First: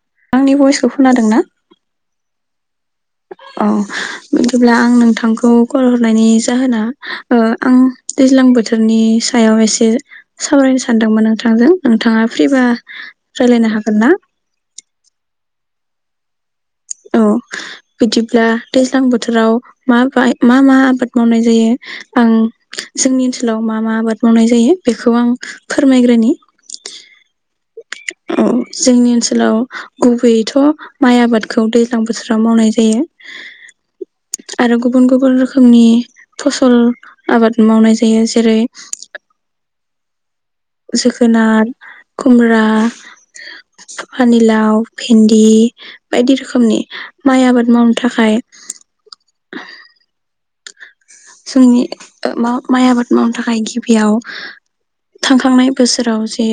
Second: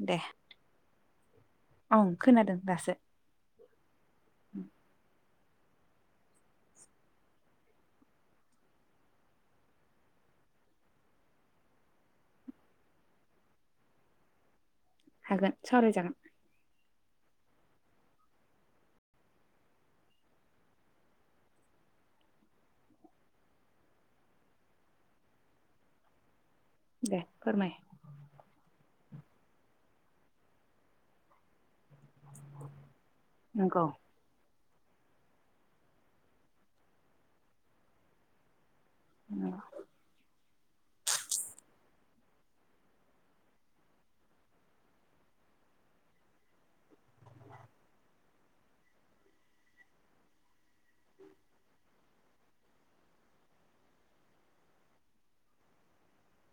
दे आंनि भइसखौ खोनादों ना? ओं खोनादों दासो। अ बिदिब्ला आं नोंथां खौ कल हरनायनि जाहोना ओ आं दैज्लां बोथोरनि सायाव एसे सावरायनो सानदोंमोन नोंथांजों। नोंथाङा फ्रिबा रायलायनो हागोन ना? हागोन सावराय जागोन। औ बिदिब्ला दैज्लां बोथोराव माबाय मा मा आबाद मावनाय जायो? ओ जोंनि ओनसोलाव मा मा आबाद मावनाय जायो? बेखौ आं फोरमायग्रोनि। दे फोरमाय। औ जोंनि ओनसोलाव गुबैयैथ' माइ आबाद खौ दै ज्लां बोथोराव मावनाय जायो। नंगौ आरो गुबुन गुबुन रोखोमनि फसल आबाद मावनाय जायो। जेरै औ। जोगोनार खुमब्रा, फानिलाव, भेन्दि बायदि रोखोमनि। माइ आबाद मावनो थाखाय जोंनि मा-माइ आबाद मावनो थाखाय गिबियाव थांखांनाय बोसोराव जे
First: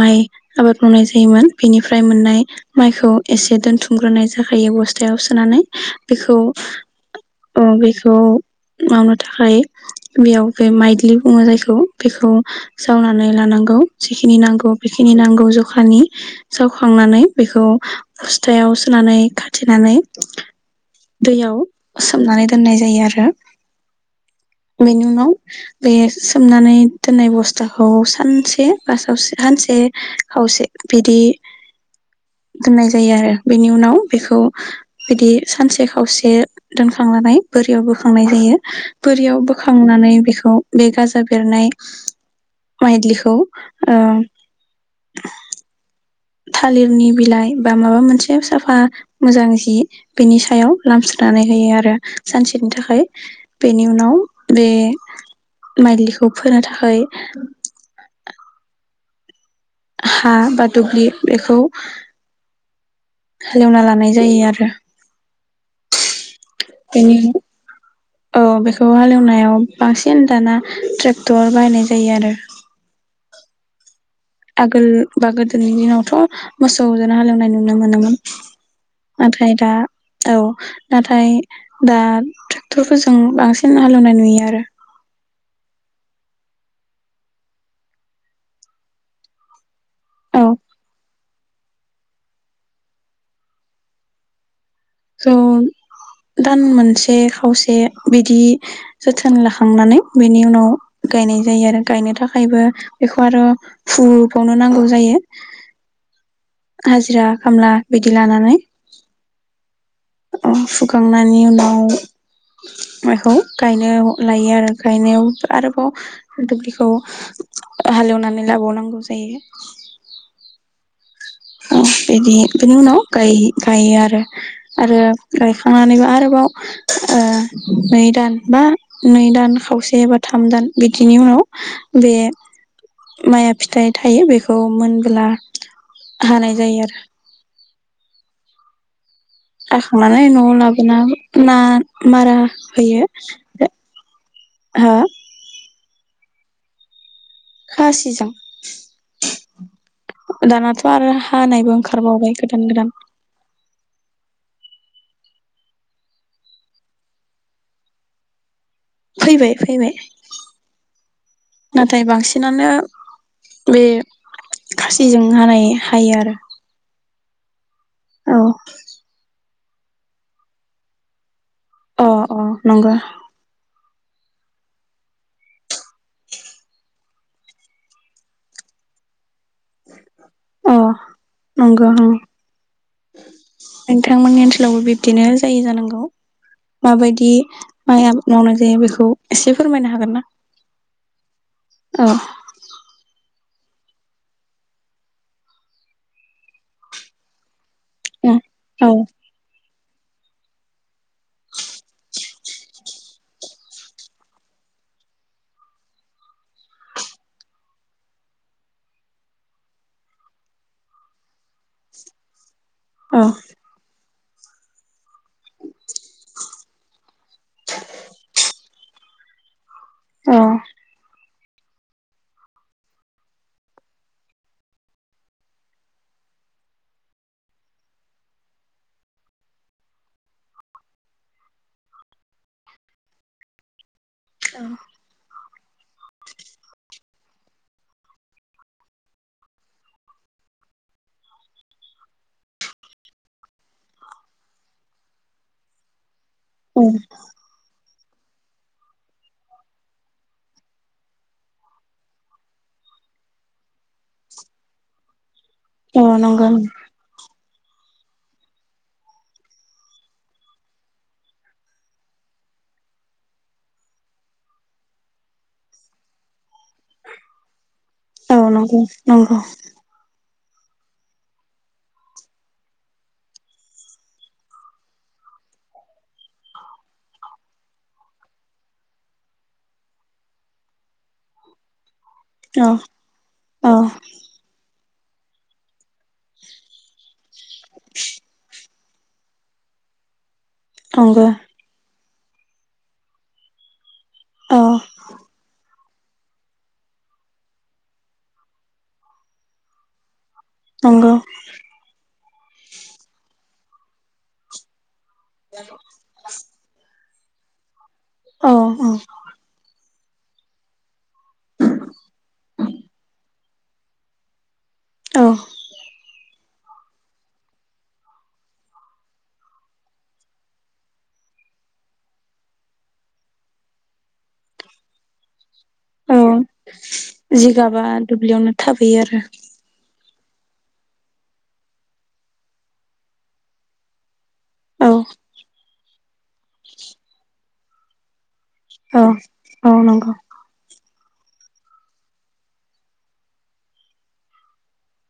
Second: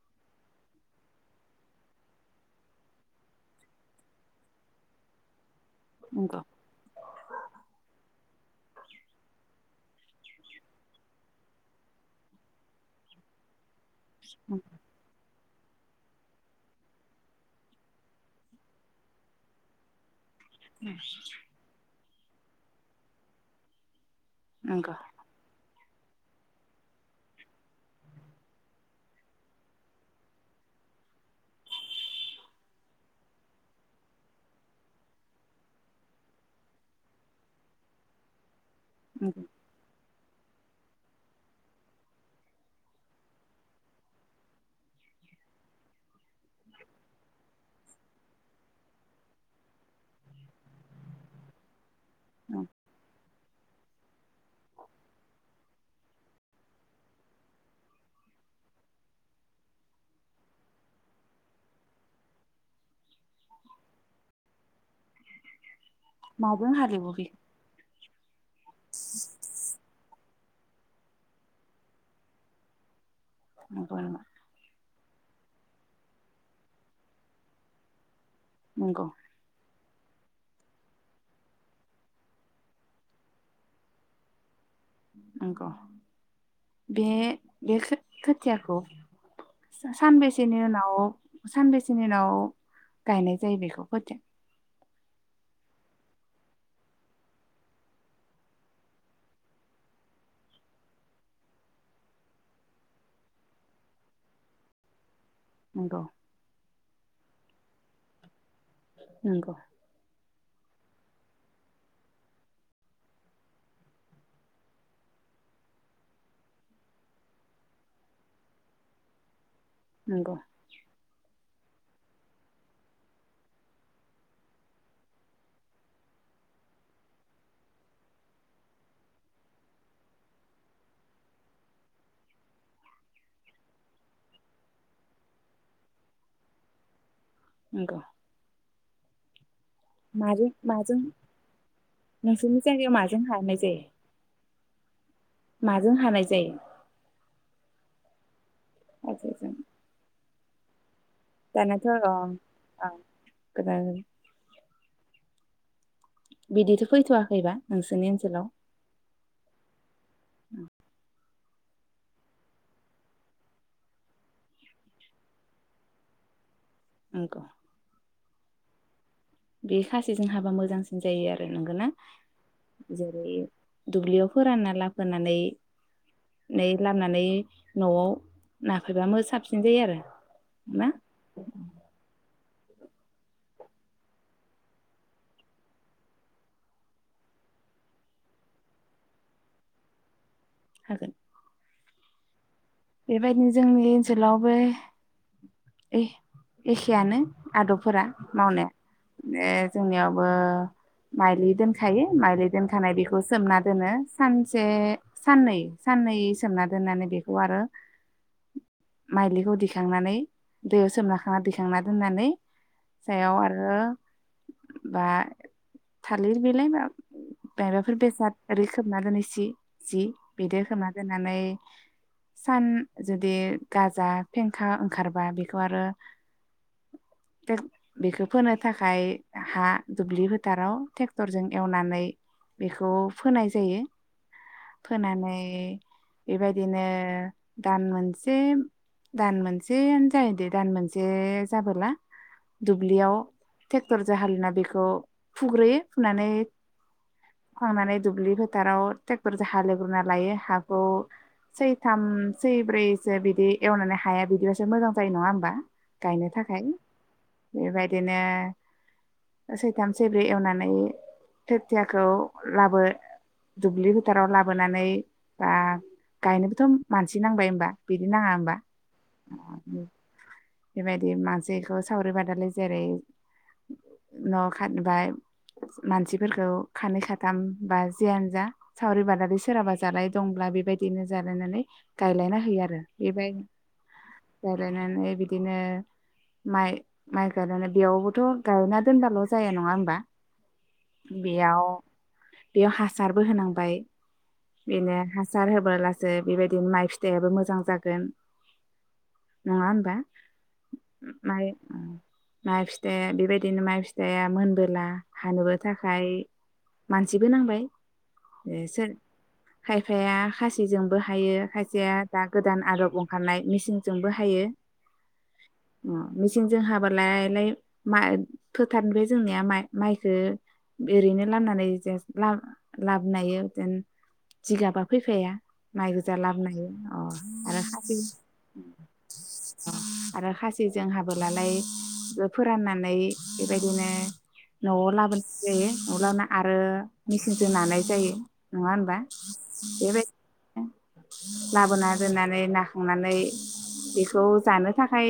माइ आबाद मावनाय जायोमोन बेनिफ्राय मोननाय माइखौ एसे दोनथुमग्रोनाय जाखायो बस्थायाव सोनानै। बेखौ नंगौ अ बेखौ मावनो थाखाय [unintelligible] बेयाव बे माइदलि बुङो जायखौ बेखौ जावनानै लानांगौ। जिखिनि नांगौ बेखिनि नांगौ ज- खानि जावखांनानै बेखौ फस्थायाव सुनानै खाथिनानै दैयाव सोमनानै दोननाय जायो आरो नंगौ बेनि उनाव बे सोमनानै दोननाय बस्थाखौ सानसे बा सावसे सानसे खावसे बिदि दोननाय जायो आरो बेनि उनाव बेखौ बिदि सानसे खावसे दोनखांनानै बोरियाव बो खांनाय जायो। बोरियाव नंगौ बोखांनानै बेखौ बे गाजा बेरनाय माइद्लिखौ ओ थालिरनि बिलाइ बा माबा मोनसे साफा मोजां जि बेनि सायाव लामस्रोनानै होयो आरो सानसेनि थाखाय। बेनि उनाव बे माइलिखौ फोनो थाखाय हा बा दुब्लि बेखौ हालेवना लानाय जायो आरो। माजों हालेवो बेनि बे उनाव औ बेखौ हालेवनायाव बां सिन दाना ट्रेक्टर बाहायनाय जायो आरो नंगौ नामा? आगोल बा गोदोनि दिनावथ' मोसौ जोनो हालेवनाय नुनो मोनोमोन। नंगौ नाथाय दा औ नाथाय दा ट्रेक्टरफोरजों बांसिन हालेवनाय नुयो आरो। नंगौ बे बे खोथियाखौ। औ सानबेसेनि उनाव। सान बेसेनि उनाव गायनाय जायो बेखौ [unintelligible] स दान मोनसे खावसे बिदि जोथोन लाखांनानै बेनि उनाव गायनाय जायो आरो गायनो थाखायबो बेखौ आरो फुबावनो नांगौ जायो। नंगौ। हाजिरा खामला बिदि लानानै। नंगौ अ सुखांनायनि उनाव बेखौ गायनो लायो आरो गायनायाव आरोबाव दुब्लिखौ हालेवनानै लाबावनांगौ जायो। नंगौ ओ बिदि बिनि उनाव गाय-गायो आरो आरो गायखांनानैबो आरोबाव ओ नै दान बा नै दान खावसे एबा थाम दान बिदिनि उनाव बे माइया फिथाइ थायो बेखौ मोनब्ला। हानाय जायो आरो। [inaudible] हाखांनानै न'आव माजों लाबोना माजों ना मारा नोंसोरनि जायगायाव होयो माजों हानाय जायो हो जों हानाय जायो। खासि जों। [inaudible] [unintelligible] बार हानायबो दानाथ' ओं ओंखारबावबाय गोदान गोदान। ओं गोदान बिदिथ' फैथ'वाखैबा नोंसोरनि ओनसोलाव। फैबाय फैबाय। नाथाय बांसिनानो बे खासिजों हानाय हायो आरो। नंगौ। औ। बे खासिजों हाबा मोजांसिन जायो आरो। नंगौना अ अ नंगौ। जेरै दुब्लियाव फोरानना लाफोनानै नै लामनानै न'आव नाफैबा मो साबसिन जायो आरो। अ ना नंगो [unintelligible] नोंथांमोननि ओनसोलावबो बिब्दिनो जायो जानांगौ माबायदि माइ आबाद मावनाय जायो बेखौ एसे फोरमायनो हागोन ना। हागोन। औ। बेबायदिनो जोंनि ओनसोलावबो ए एखेयानो। आदबफोरा मावनाय औ [unintelligible] जोंनियावबो माइलि दोनखायो माइलि दोनखानाय बेखौ सोमना दोनो सानसे साननै साननै सोमना दोननानै बेखौ आरो। माइलिखौ दिखांनानै दैयाव सोम लाखांना दिखांना दोननानै। जायाव आरो। बा थालिर बिलाइ बा मायबाफोर बेसाद ओरै खोबना दोनै सि जि औ बिदि खोबना दोननानै। सान जुदि गाजा फेंखा ओंखारबा बेखौ आरो बेखौ फोनो थाखाय हा दुब्लि फोथाराव टेक्टरजों एवनानै बेखौ फोनाय जायो। फोनानै। [unintelligible] बेबायदिनो। दान मोनसे दान मोनसेयानो जायो दे दान मोनसे जाबोला दुब्लियाव टेक्टर जों हालिना बेखौ फुग्रोयो फुनानै। औ। फुखांनानै दुब्लि फोथाराव टेक्टरजों हालेवग्रोनना लायो हाखौ सैथाम सै ब्रैसो बिदि एवनानै हाया बिदिबासो मोजां जायो नङा होनोमबा? औ गायनो नंगौ थाखाय बेबायदि बिदिनो सैथाम सैब्रै एवनानै खोथियाखौ लाबो दुब्लि फोथाराव लाबोनानै बा गायनोबोथ' मानसि नांबाय होमबा। बिदि नाङा औ होमबा नंगौ नंगौ। बेबायदि मानसिखौ सावरि बादालि जेरै न' खा बा मानसिफोरखौ खानै खाथाम बा जियानो जा सावरि बादालि सोरहाबा जालाय दंब्ला बेबायदिनो जालायनानै गायलायना होयो औ आरो बेबायदि औ गायलायनानै बिदिनो माइ माइ गायनानै बेयावबोथ' गायना दोनबाल' जाया नङा होमबा? नंगौ बियाव बेयाव हासारबो होनांबाय। औ बिनो हासार होबोलास सो बेबायदिनो माइ फिथाइयाबो मोजां जागोन नङा होमबा? नंगौ। माइ माइ फिथाइआ बेबायदिनो माइ फिथाइया मोनबोला। हानोबो थाखाय। मानसिबो नांबाय। औ औ एसोर खायफ बिफाया खासिजोंबो हा हायो खायसेया दा गोदान आदब ओंखारनाय मिसिन जेजोंबो हायो। उम मिसिन जोंहाबालायलाय माय फोथारनोफाय जोंनिया माइ-माइखो ओरैनो लामनानै जो ला लाबोनाहायो जिगाबा फैफाया। माइ गोजा औ लाबोनो हायो अ आरो जिगाबा खासि दुब्लियावनो थाबोयो आरो। आरो खासिजों हाबोलालाय फोराननानै बेबायदिनो। न'आव औ लाबो नाय जायो। न आव लाबोना आरो मेचिनजों नानाय जायो। नङा होनबा औ औ नंगौ बेबायदिनो? लाबोना दोननानै नाखांनानै बेखौ जानो थाखाय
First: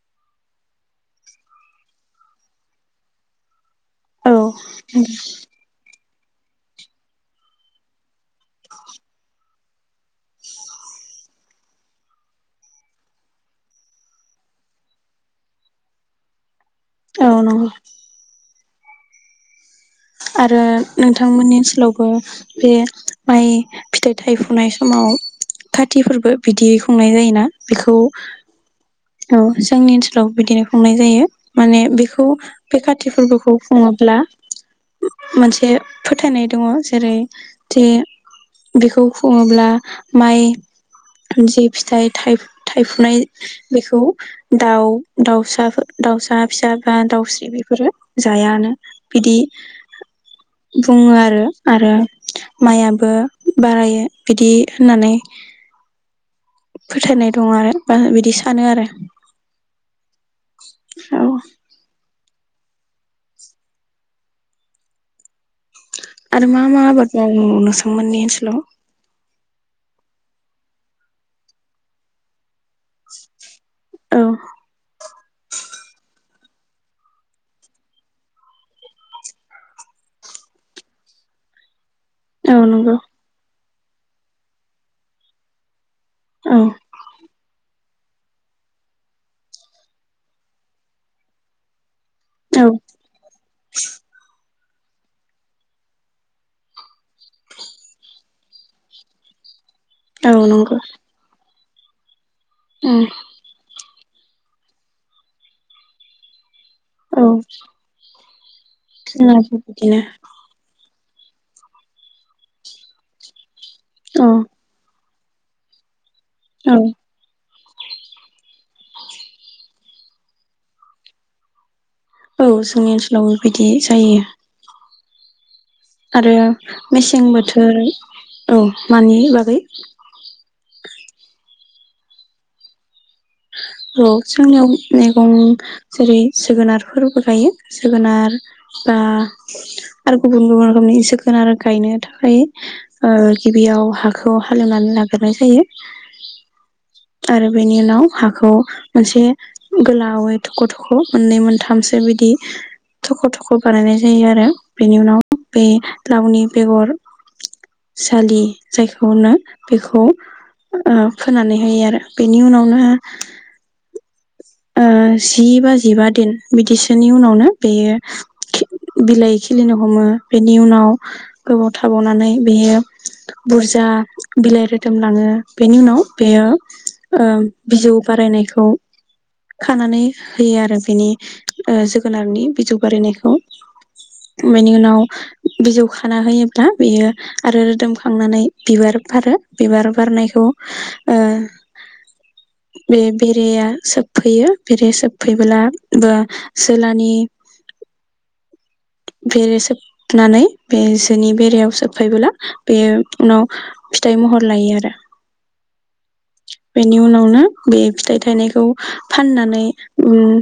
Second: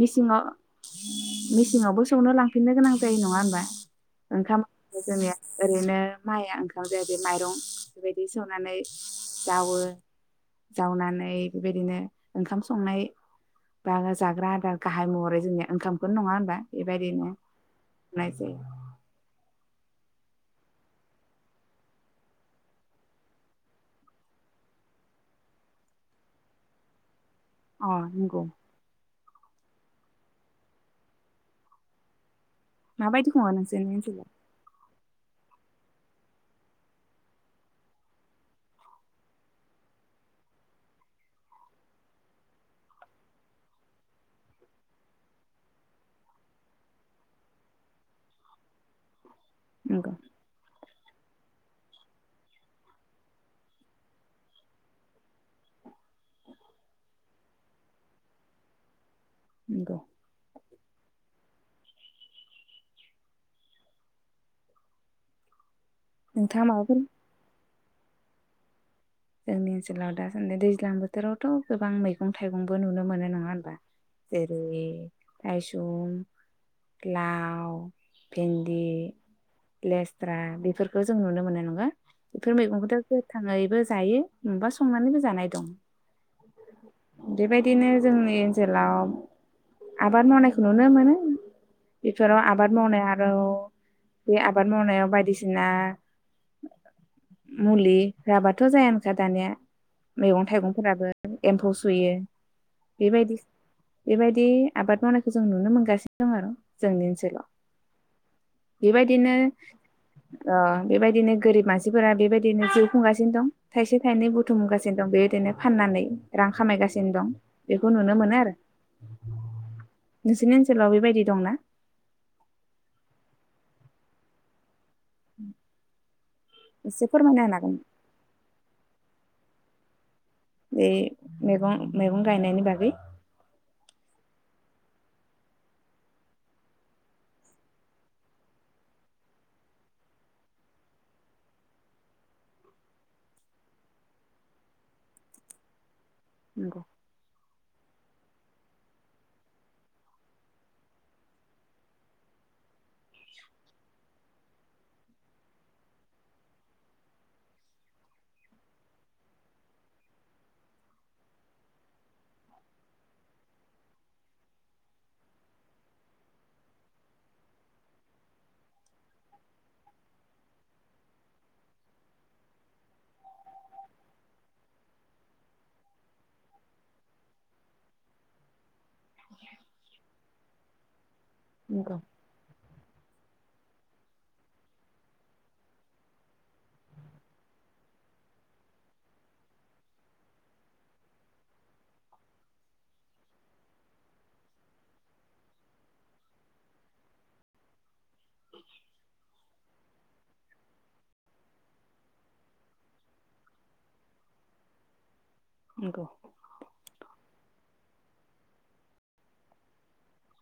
मिसिङाव-मिसिंआवबो सौनो लांफिननो गोनां जायो नङा होनबा? औ ओंखाम जोंनिया ओरैनो। माइआ ओंखाम जायो बे माइरं बेबायदि सौनानै जावो जावनानै बेबायदिनो ओंखाम संनाय बा जाग्रा आदार गाहाय महरै जोंनिया ओंखामखौनो नङा होनबा। बेबायदिनो औ नंगौ होनाय आरो नोंथांमोननि ओनसोलावबो बे माइ फिथाइ थाइ फुनाय समाव कारथिफोरबो बिदि खुंनाय जायोना। बेखौ अह नंगौ। औ जोंनि ओनसोलावबो बिदिनो खुंनाय जायो माने बेखौ बे काति माबायदि सङो फोरबोखौ नोंसोरनि खुङोब्ला ओनसोलाव मोनसे फोथायनाय दङ जेरै जे बेखौ खुङोब्ला माइ जि फिथाइ थाइफु-थाइफुनाय। बेखौ दाउ दाउसाफोर दाउसा फिसा बा दाउस्रि बेफोरो जायानो बिदि। नंगौ। बुङो आरो आरो माइयाबो बारायो बिदि होननानै। फोथायनाय दं आरो बा बिदि सानो आरो। नंगौ। औ। आरो मा नोंथाङा मा माबाफोर आबाद नुनो सा मोननि ओनसोलाव जोंनि ओनसोलाव दासान्दि दैज्लां बोथोरावथ' गोबां मैगं थाइगंबो नुनो मोनो नङा होनबा। औ जेरै लायसुं लाव भेन्दि लेसथ्रा बेफोरखौ जों नुनो मोनो नङा। बेफोर औ मैगंखौथ नंगौ गोथाङैबो जा जायो नबा संनानैबो जानाय दं औ बेबायदिनो जोंनि ओनसोलाव आबाद मावनायखौ नुनो मोनो बेफोराव औ आबाद मावनाय आरो बे आबाद मावनायाव बायदिसिना मुलि राबाद थ' जायानोखा दानिया औ मैगं नंगौ थाइगंफोराबो एम्फौ सुयो उम बेबायदि बेबायदि आबाद मावनायखौ जों नुनो मोनगासिनो दं आरो। जोंनि औ ओनसोलाव बेबायदिनो जोंनाबो बिदिनो ओ बेबायदिनो गोरिब मानसिफोरा बेबायदिनो जिउ खुंगासिनो दं। थाइसे औ थाइनै बुथुम गासिनो दं बे दिनो फाननानै रां औ खामायगासिनो दं। बेखौ नुनो मोनो आरो नोंसोनि ओनसोलाव बेबायदि दंना औ जोंनि ओनसोलाव बेबायदि जायो [inaudible] आरो एसे मेसें फोरमायना होनो हागोन बोथोर औ मानि बागै? बे मैगं मैगं गायनायनि बागै औ जोंनियाव मैगं जेरै जोगोनारफोरबो गायो जोगोनार बा आरो गुबुन गुबुन रोखोमनि जोगोनार गायनो थाखाय ओ गिबियाव हाखौ हालेवनानै लाग्रनाय जायो नंगौ आरो बेनि उनाव हाखौ मोनसे गोलावै थख' थख' मोननै मोनथामसो बिदि थख' थख' बानायनाय जायो आरो बेनि उनाव बे लावनि बेगर जालि जायखौनो बेखौ ओ फोनानै होयो आरो बेनि उनावनो ओ जि बा जिबा दिन बिदिसोनि उनावनो बेयो खि बिलाइ खिलिनो हमो बेनि उनाव गोबाव थाबावनानै बेयो बुरजा बिलाइ रोदोमलाङो बेनि उनाव बेयो ओ बिजौ बारायनायखौ खानानै होयो आरो बिनि ओ नंगौ जोगोनारनि बिजौ बारायनायखौ बेनि उनाव बिजौ खाना होयोब्ला बियो आरो रोदोमखांनानै बिबार बारो बिबार बारनायखौ ओ बे बेरेया सोबफैयो बेरे सोबफैब्ला बो जोलानि [unintelligible] बेरे सोबनानै बे जोनि बेरेयाव सोबफैबोला बे उनाव फिथाइ महर लायो आरो नंगौ बेनि उनावनो बे फि- थाइ थायनायखौ फाननानै उम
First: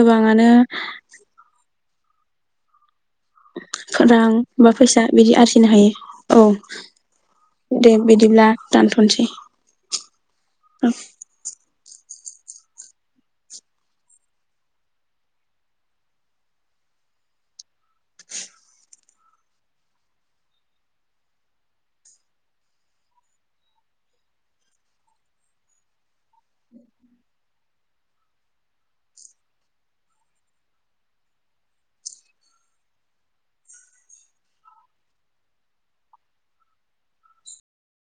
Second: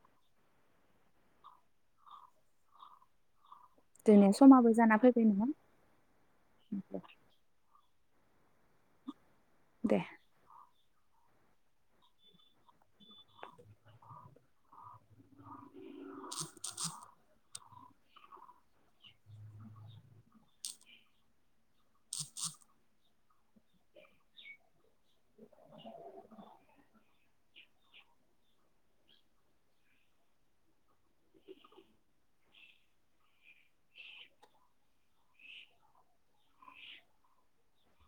गोबाङानो रां जोंनिया समाबो बा जाना फैसा फैबाय बिदि नङा आरजिनो हायो औ दे बिदिब्ला दानथ'सै। दे। ओं।